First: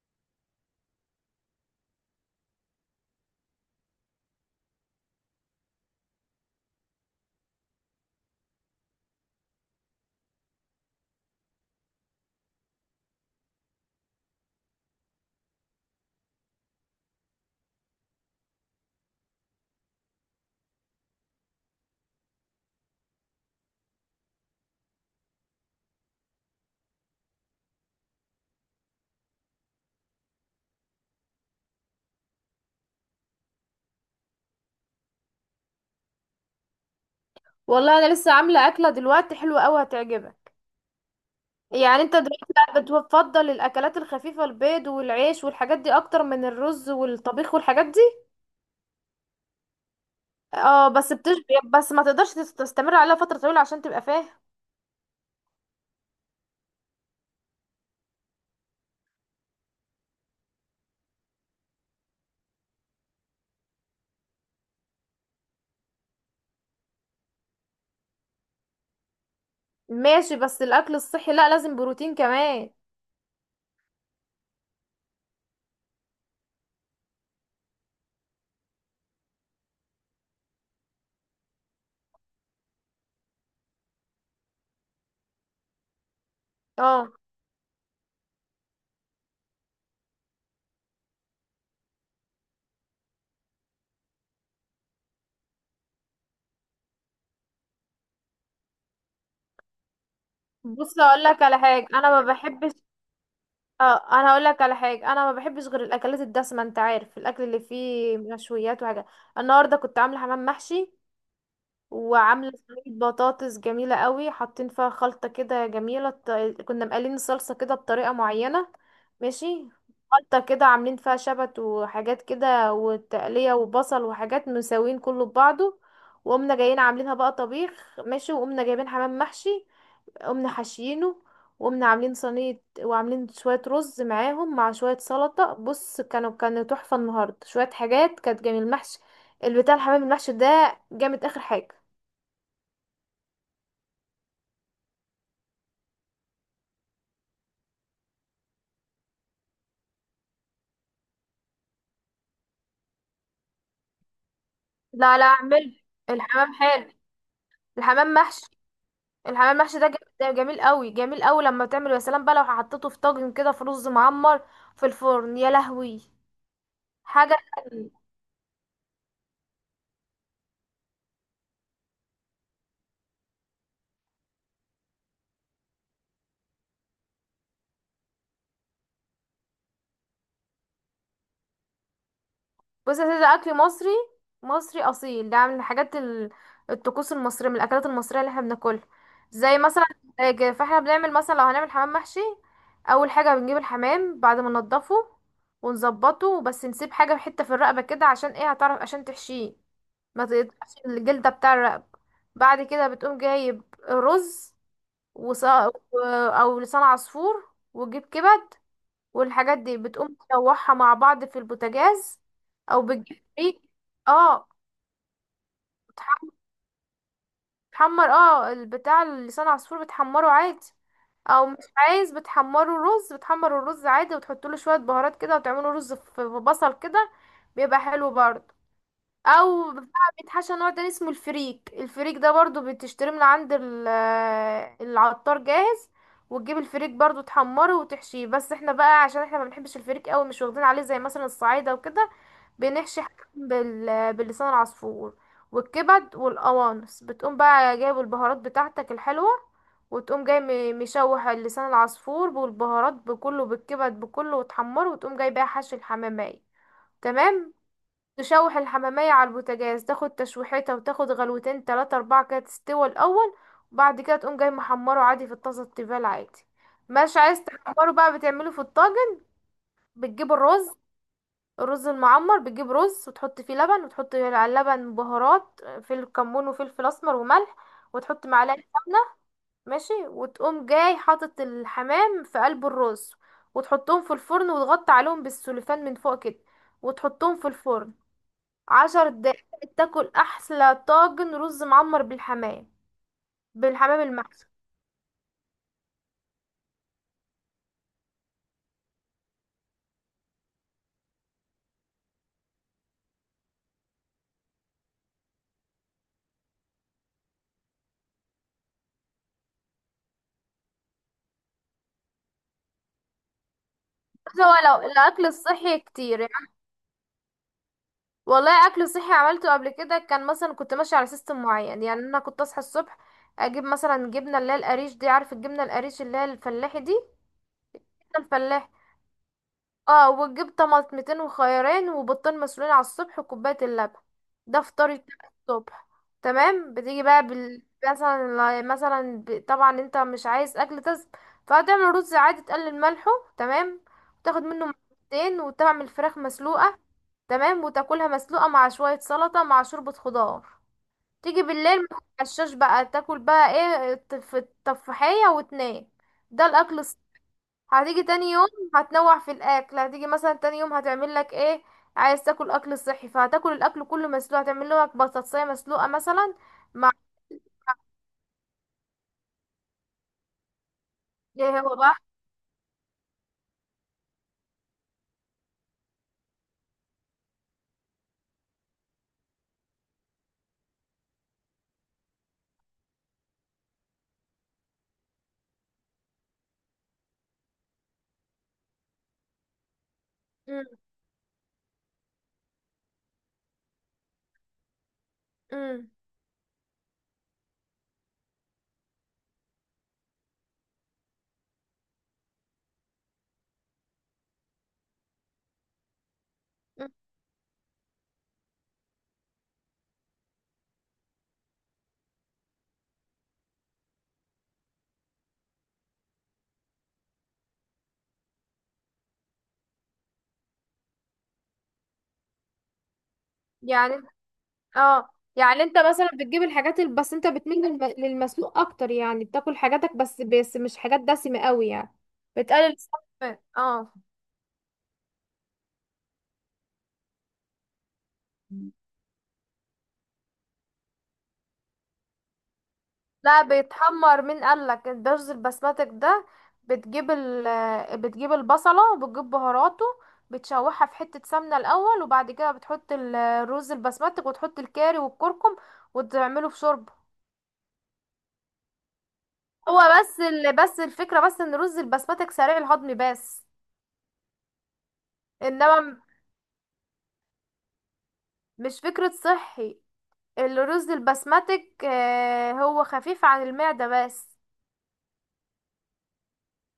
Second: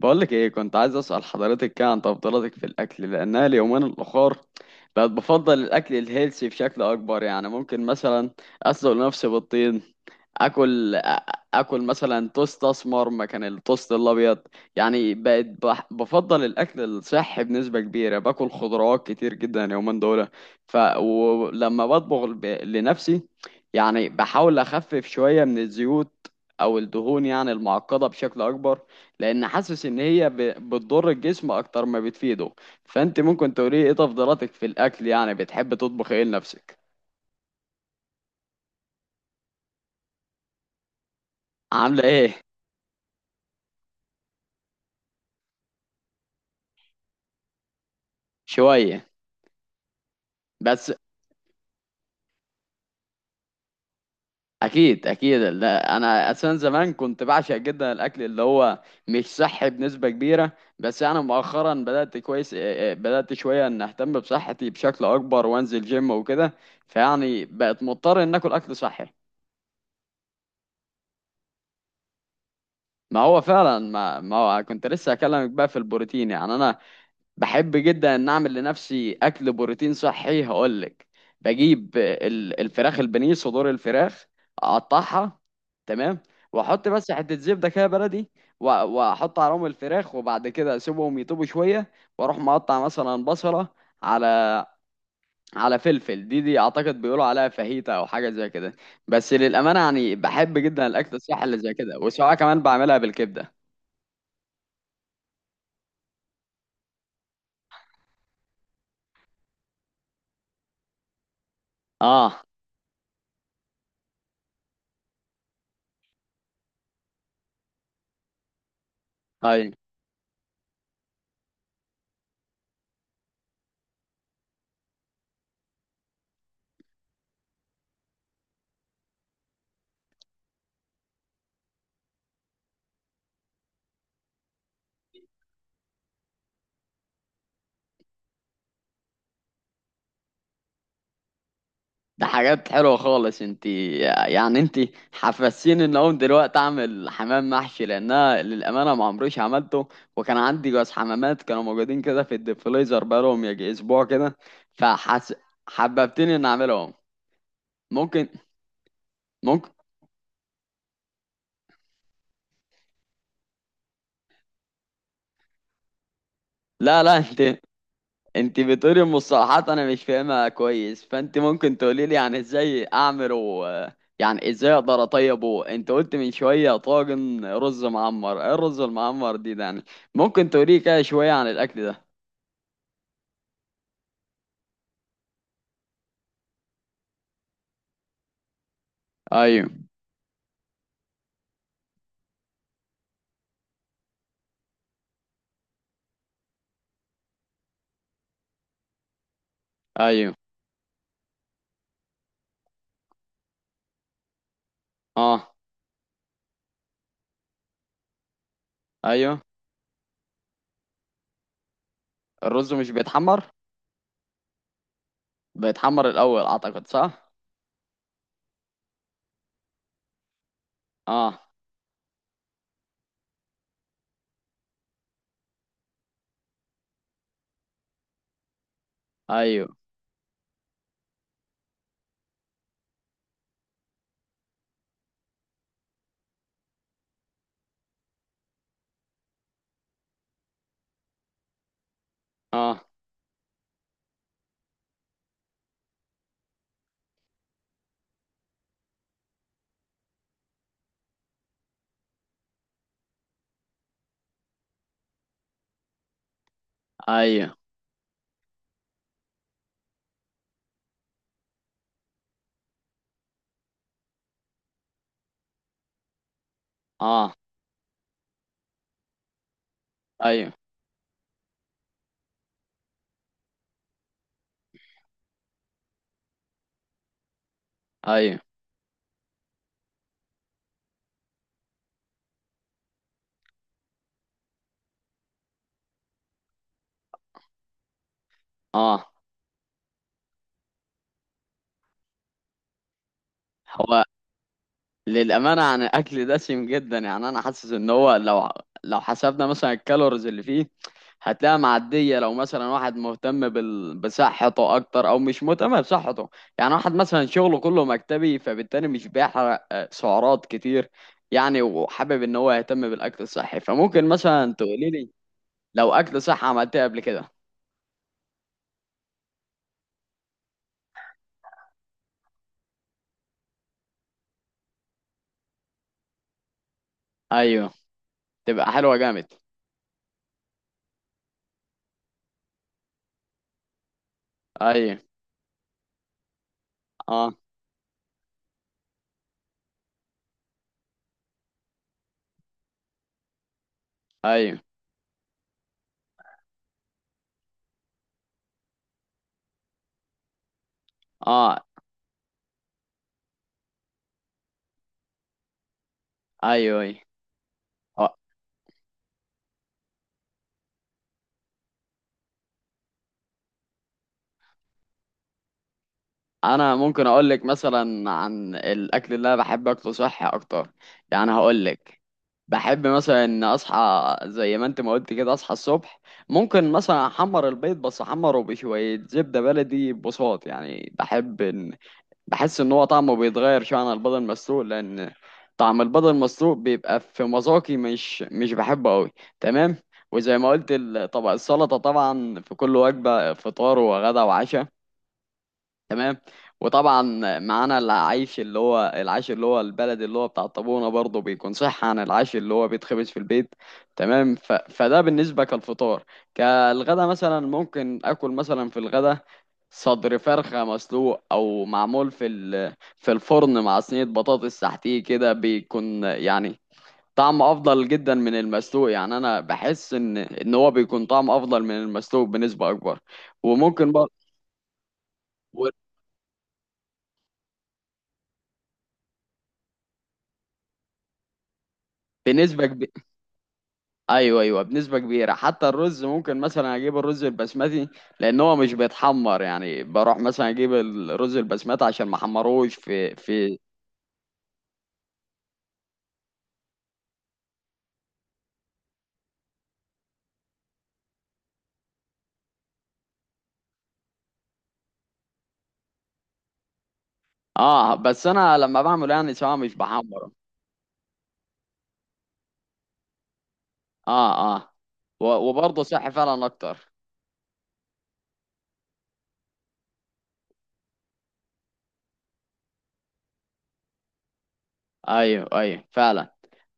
بقولك ايه، كنت عايز اسأل حضرتك كده عن تفضيلاتك في الاكل، لانها اليومين الاخر بقت بفضل الاكل الهيلثي بشكل اكبر. يعني ممكن مثلا اسلق نفسي بالطين، اكل اكل مثلا توست اسمر مكان التوست الابيض. يعني بقت بفضل الاكل الصحي بنسبه كبيره، باكل خضروات كتير جدا اليومين دول. ف ولما بطبخ لنفسي، يعني بحاول اخفف شويه من الزيوت او الدهون، يعني المعقده بشكل اكبر، لان حاسس ان هي بتضر الجسم اكتر ما بتفيده. فانت ممكن تقولي ايه تفضيلاتك في الاكل؟ يعني بتحب تطبخ ايه لنفسك؟ والله انا لسه عامله اكله دلوقتي حلوه قوي هتعجبك. عامله يعني انت ايه؟ دلوقتي بقى بتفضل الاكلات الخفيفه، البيض والعيش والحاجات دي، اكتر من الرز والطبيخ والحاجات دي؟ شويه؟ اه بس بس بتشبع، بس ما تقدرش تستمر عليها فتره طويله عشان تبقى فاهم. اكيد اكيد. لا انا اساسا زمان كنت بعشق جدا الاكل اللي هو مش صحي بنسبه كبيره، بس انا مؤخرا بدات كويس، بدات شويه ان اهتم بصحتي بشكل اكبر وانزل جيم وكده. فيعني بقت مضطر ان اكل اكل صحي. ماشي، بس الاكل الصحي لا، لازم بروتين كمان. ما هو فعلا، ما هو كنت لسه اكلمك بقى في البروتين. يعني انا بحب جدا ان اعمل لنفسي اكل بروتين صحي. هقولك، بجيب الفراخ البانيه، صدور الفراخ، اقطعها، تمام، واحط بس اه. حته زبده كده بلدي، واحط عليهم الفراخ، وبعد كده اسيبهم يطيبوا شويه، واروح مقطع مثلا بصله على على فلفل. دي اعتقد بيقولوا عليها فاهيتا او حاجه زي كده. بس للامانه يعني بحب جدا بص الاكل اقول لك الصحي اللي على زي حاجه، كده، انا ما وسواء كمان بحبش. بعملها بالكبده. اه انا هقول لك على حاجه، انا ما بحبش غير الاكلات الدسمه، انت عارف الاكل اللي فيه مشويات وحاجات. النهارده كنت عامله حمام محشي، اه. وعامله صينيه بطاطس جميله قوي، حاطين فيها خلطه كده جميله، كنا مقلين الصلصه كده بطريقه معينه. ماشي. طيب. خلطه كده عاملين فيها شبت وحاجات كده وتقليه وبصل وحاجات، مساويين كله ببعضه. وقمنا جايين عاملينها بقى طبيخ ماشي، وقمنا جايبين حمام محشي، قمنا حاشيينه، وقمنا عاملين صينيه وعاملين شويه رز معاهم مع شويه سلطه. بص، كانوا تحفه النهارده، شويه حاجات كانت جميل، المحشي البتاع، الحمام المحشي ده جامد اخر حاجه. ده حاجات حلوة خالص. انت يعني انت حفزتيني ان اقوم دلوقتي اعمل حمام محشي، لانها للامانة ما عمريش عملته. وكان عندي جواز حمامات كانوا موجودين كده في الديفليزر بقالهم يجي اسبوع كده. لا لا فحس، اعمله، حببتني ان الحمام حلو، اعملهم. الحمام ممكن. محشي. الحمام ممكن. محشي ده ده جميل قوي جميل قوي لما بتعمله، يا سلام بقى لو حطيته في طاجن كده في رز معمر في الفرن، يا لهوي لا لا، حاجه. انت انت بتقولي المصطلحات انا مش فاهمها كويس، فانت ممكن تقولي لي يعني ازاي اعمله؟ يعني ازاي اقدر اطيبه؟ انت قلت من شويه طاجن رز معمر. ايه الرز المعمر دي ده يعني؟ ممكن تقولي كده شويه عن الاكل ده؟ بص يا سيدي، ده اكل مصري، مصري اصيل، ده من الحاجات الطقوس المصريه، من الاكلات المصريه اللي احنا بناكلها، زي ايوه. مثلا. فاحنا بنعمل مثلا لو هنعمل حمام محشي، اول حاجه بنجيب الحمام بعد ما ننضفه ونظبطه، بس نسيب حاجه حته في الرقبه كده، عشان ايه؟ هتعرف عشان تحشيه، ما ايوه. تقطعش الجلدة بتاع الرقبة. بعد كده بتقوم جايب رز وص... اه. و- او لسان عصفور، وتجيب كبد، ايوه. والحاجات دي بتقوم تشوحها مع بعض في البوتاجاز، الرز او مش بتجيب بيتحمر؟ ريق. اه بيتحمر بتح- الاول اعتقد، صح؟ بتحمر، اه البتاع لسان عصفور بتحمره عادي، اه. او مش عايز بتحمره رز، بتحمر الرز عادي وتحط له شوية بهارات كده، وتعمله رز في بصل كده، بيبقى حلو برضه. ايوه. او بتاع بيتحشى نوع تاني اسمه الفريك، الفريك ده برضو بتشتريه من عند العطار جاهز، وتجيب الفريك برضو، تحمره وتحشيه. بس احنا بقى عشان احنا ما بنحبش الفريك قوي، مش واخدين عليه زي مثلا الصعايده وكده، اه. بنحشي حاجة باللسان العصفور والكبد والقوانص. بتقوم بقى جايب البهارات بتاعتك الحلوه، وتقوم جاي مشوح اللسان العصفور بالبهارات بكله، بالكبد بكله، وتحمره، وتقوم جاي بقى حشي الحمامية. تمام. ايوه. تشوح الحمامية على البوتاجاز، تاخد تشويحتها، وتاخد غلوتين تلاتة أربعة كده تستوى الأول، وبعد كده تقوم جاي محمره عادي في الطاسة التيفال عادي، مش اه. عايز تحمره بقى بتعمله في الطاجن. بتجيب ايوه. الرز، الرز المعمر، بتجيب رز وتحط فيه لبن، وتحط على اللبن بهارات فلفل كمون وفلفل أسمر وملح، وتحط ايوه. معلقة سمنة. ماشي. وتقوم جاي حاطط الحمام في قلب الرز، وتحطهم في الفرن، وتغطي عليهم بالسوليفان من فوق كده، وتحطهم في الفرن عشر اه. دقايق تاكل احلى طاجن رز معمر بالحمام، بالحمام هو المحشي. للأمانة عن الأكل دسم جدا. يعني أنا حاسس إن هو لو، لو حسبنا مثلا الكالوريز اللي فيه، هتلاقيها معدية لو مثلا واحد مهتم بصحته أكتر أو مش مهتم بصحته. يعني واحد مثلا شغله كله مكتبي، فبالتالي مش بيحرق سعرات كتير. يعني وحابب إن هو يهتم بالأكل الصحي، فممكن بس مثلا هو، تقولي لو لي الاكل الصحي لو كتير أكل صحي يعني. عملتها قبل كده. والله اكل صحي عملته قبل كده، كان مثلا كنت ماشيه على سيستم معين. يعني انا كنت اصحى الصبح، اجيب مثلا جبنه اللي هي القريش دي، عارف الجبنه القريش اللي هي الفلاحي دي؟ أيوه. الفلاح. تبقى حلوة جامد. اه. وتجيب طماطمتين وخيارين وبيضتين مسلوقين على الصبح، وكوباية اللبن، ده أيوه. فطار الصبح. تمام. بتيجي بقى أه. بال... مثلا مثلا ب... طبعا انت مش عايز اكل دسم، فهتعمل رز عادي، تقلل ملحه. تمام. وتاخد أيوه. منه مرتين، وتعمل فراخ مسلوقة. تمام. وتاكلها مسلوقة مع شوية سلطة مع شوربة خضار. تيجي أه. بالليل ما تتعشاش بقى، تاكل بقى ايه، التفاحية وتنام. ده الاكل. أيوه. أيوه. هتيجي تاني يوم، هتنوع في الاكل، هتيجي مثلا تاني يوم هتعمل لك ايه؟ عايز تاكل اكل صحي، فهتاكل الاكل كله مسلوق، هتعمل لك بطاطسية مسلوقة مثلا. انا مع ممكن اقول لك مثلا عن الاكل اللي انا بحب اكله صحي اكتر. يعني ايه هقول هو بقى؟ لك، بحب مثلا ان اصحى، زي ما انت ما قلت كده، اصحى الصبح، ممكن مثلا احمر البيض بس احمره بشويه زبده بلدي بساط. يعني بحب ان، بحس ان هو طعمه بيتغير شويه عن البيض المسلوق، لان طعم البيض المسلوق بيبقى في مذاقي مش بحبه قوي. تمام. وزي ما مم، قلت طبق السلطه، طبعا في كل وجبه فطار وغدا وعشاء. مم، تمام. وطبعا معانا العيش اللي هو العيش اللي هو البلد اللي هو بتاع الطابونة، برضه بيكون صح عن العيش اللي هو بيتخبز في البيت. تمام. فده بالنسبة كالفطار. مم. كالغدا مثلا ممكن اكل مثلا في الغدا صدر فرخة مسلوق او معمول في الفرن مع صينية بطاطس تحتيه كده، بيكون يعني طعم افضل جدا من المسلوق. يعني انا بحس ان هو بيكون طعم افضل من المسلوق بنسبة اكبر. وممكن يعني بقى. اه، يعني انت مثلا بتجيب بس انت بتميل للمسلوق اكتر، يعني بتاكل حاجاتك بس، مش حاجات دسمة قوي يعني، بنسبة بتقلل كبيرة. السمنة. اه. ايوه ايوه، بنسبه كبيره. حتى الرز ممكن مثلا اجيب الرز البسمتي، لان هو مش بيتحمر. يعني بروح مثلا اجيب الرز البسمتي عشان ما احمروش في لا في بيتحمر، مين قالك الرز البسمتك ده؟ بتجيب ال بتجيب البصلة وبتجيب بهاراته، بتشوحها في حتة سمنة الأول، وبعد كده بتحط الرز البسمتك، وتحط الكاري والكركم، وتعمله في شوربة. اه، بس انا لما بعمله يعني سواء مش هو بحمره. بس الفكرة بس ان رز البسمتك سريع الهضم بس. اه. اه. انما وبرضه صحي فعلا اكتر. مش فكرة صحي، الرز البسمتك هو خفيف عن المعدة بس. ايوه ايوه، فعلا.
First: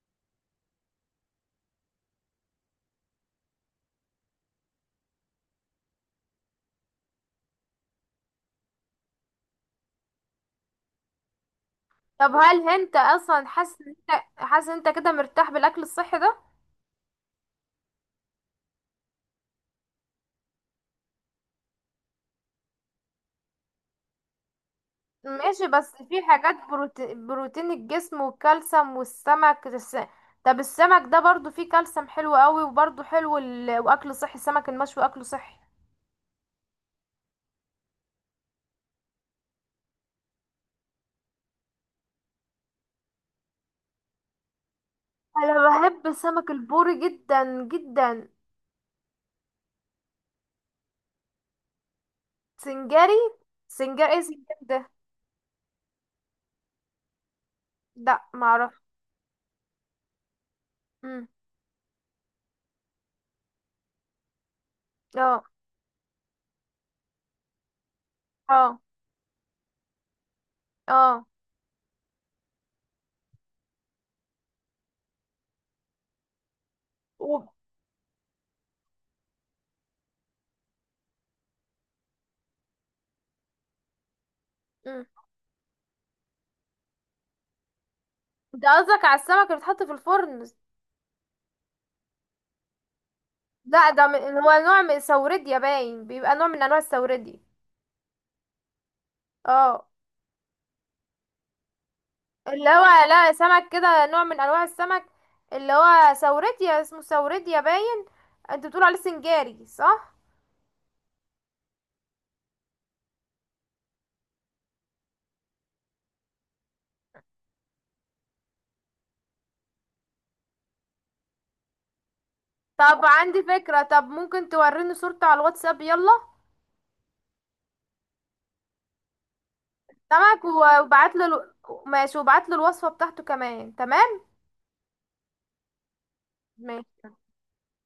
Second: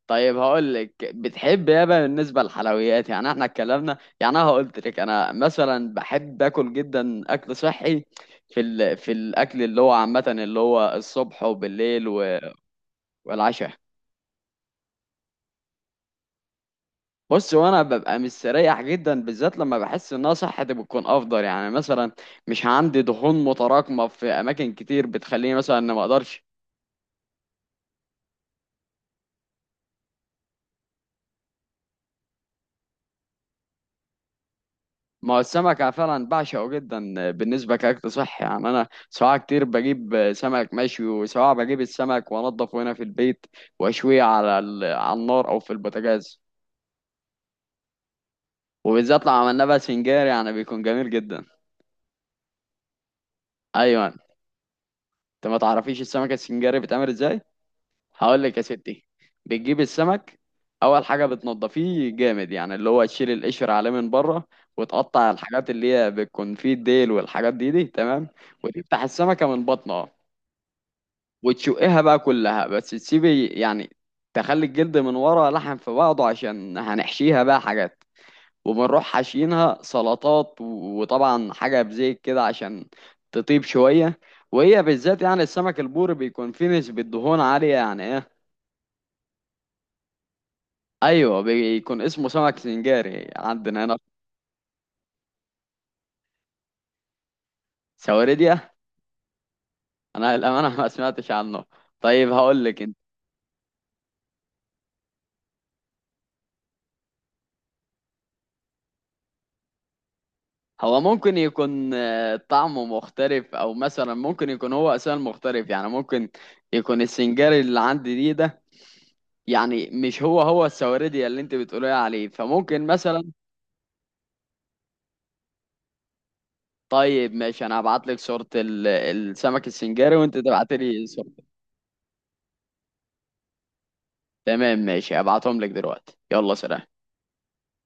طيب هقول لك، بتحب ايه بقى بالنسبه للحلويات؟ يعني احنا اتكلمنا، يعني انا قلت لك انا مثلا بحب اكل جدا اكل صحي في الاكل اللي هو عامه، اللي هو الصبح وبالليل طب هل انت اصلا والعشاء. حاسس، ان انت حاسس ان انت كده مرتاح بالاكل الصحي ده؟ بص، وانا ببقى مستريح جدا، بالذات لما بحس انها صحتي بتكون افضل. يعني مثلا مش عندي دهون متراكمه في اماكن كتير بتخليني ماشي، مثلا ان بس ما في اقدرش. حاجات بروتين الجسم والكالسيوم والسمك طب السمك ده برضو فيه كالسيوم حلو قوي، وبرضو حلو واكل صحي، السمك المشوي اكله ما هو صحي. السمك أنا فعلا بعشقه جدا بالنسبه كاكل صحي. يعني انا سواء كتير بجيب سمك مشوي، وسواء بجيب السمك وانضفه هنا في البيت واشويه على النار او انا في بحب البوتاجاز. سمك البوري جدا جدا. وبالذات لو عملناه بقى سنجاري يعني بيكون جميل جدا. سنجاري؟ ايوه. سنجاري ايه سنجاري ده؟ انت ما تعرفيش السمك السنجاري بيتعمل ازاي؟ لا هقول لك يا معرفش. ستي. بتجيب السمك، اول حاجه امم. بتنضفيه جامد، يعني اللي هو تشيل القشر عليه من بره، وتقطع اه، الحاجات اللي هي بتكون فيه، الديل والحاجات دي دي، تمام. اه، وتفتح السمكه من بطنها، اه، وتشقها بقى كلها، بس تسيبي يعني تخلي الجلد من ورا لحم في بعضه، عشان هنحشيها و... بقى حاجات. وبنروح حاشينها سلطات، وطبعا حاجه بزيت كده عشان تطيب شويه. وهي مم. بالذات، يعني السمك البوري، بيكون فيه نسبة دهون عالية يعني. ده قصدك على السمك اللي بيتحط في الفرن؟ ايوه، بيكون اسمه سمك سنجاري عندنا لا هنا. ده هو نوع من السوردي باين، بيبقى نوع من انواع السوردي. سواردية. اه انا للامانه ما سمعتش عنه. طيب هقول اللي لك هو، انت، لا سمك كده نوع من انواع السمك، اللي هو سوريديا، اسمه سوريديا باين، انت بتقول عليه سنجاري صح؟ هو ممكن يكون طعمه مختلف، او مثلا ممكن يكون هو اساسا مختلف. يعني ممكن يكون السنجاري اللي عندي دي ده، يعني مش هو هو السواردية اللي انت بتقولي عليه. فممكن طب مثلا. عندي فكرة، طب ممكن توريني صورته على الواتساب؟ يلا طيب ماشي، انا هبعت لك صورة السمك السنجاري، وانت سمك تبعت لي وبعت له، صورته. ماشي وبعت له الوصفة بتاعته كمان. تمام تمام ماشي، هبعتهم لك دلوقتي. يلا سلام. ماشي.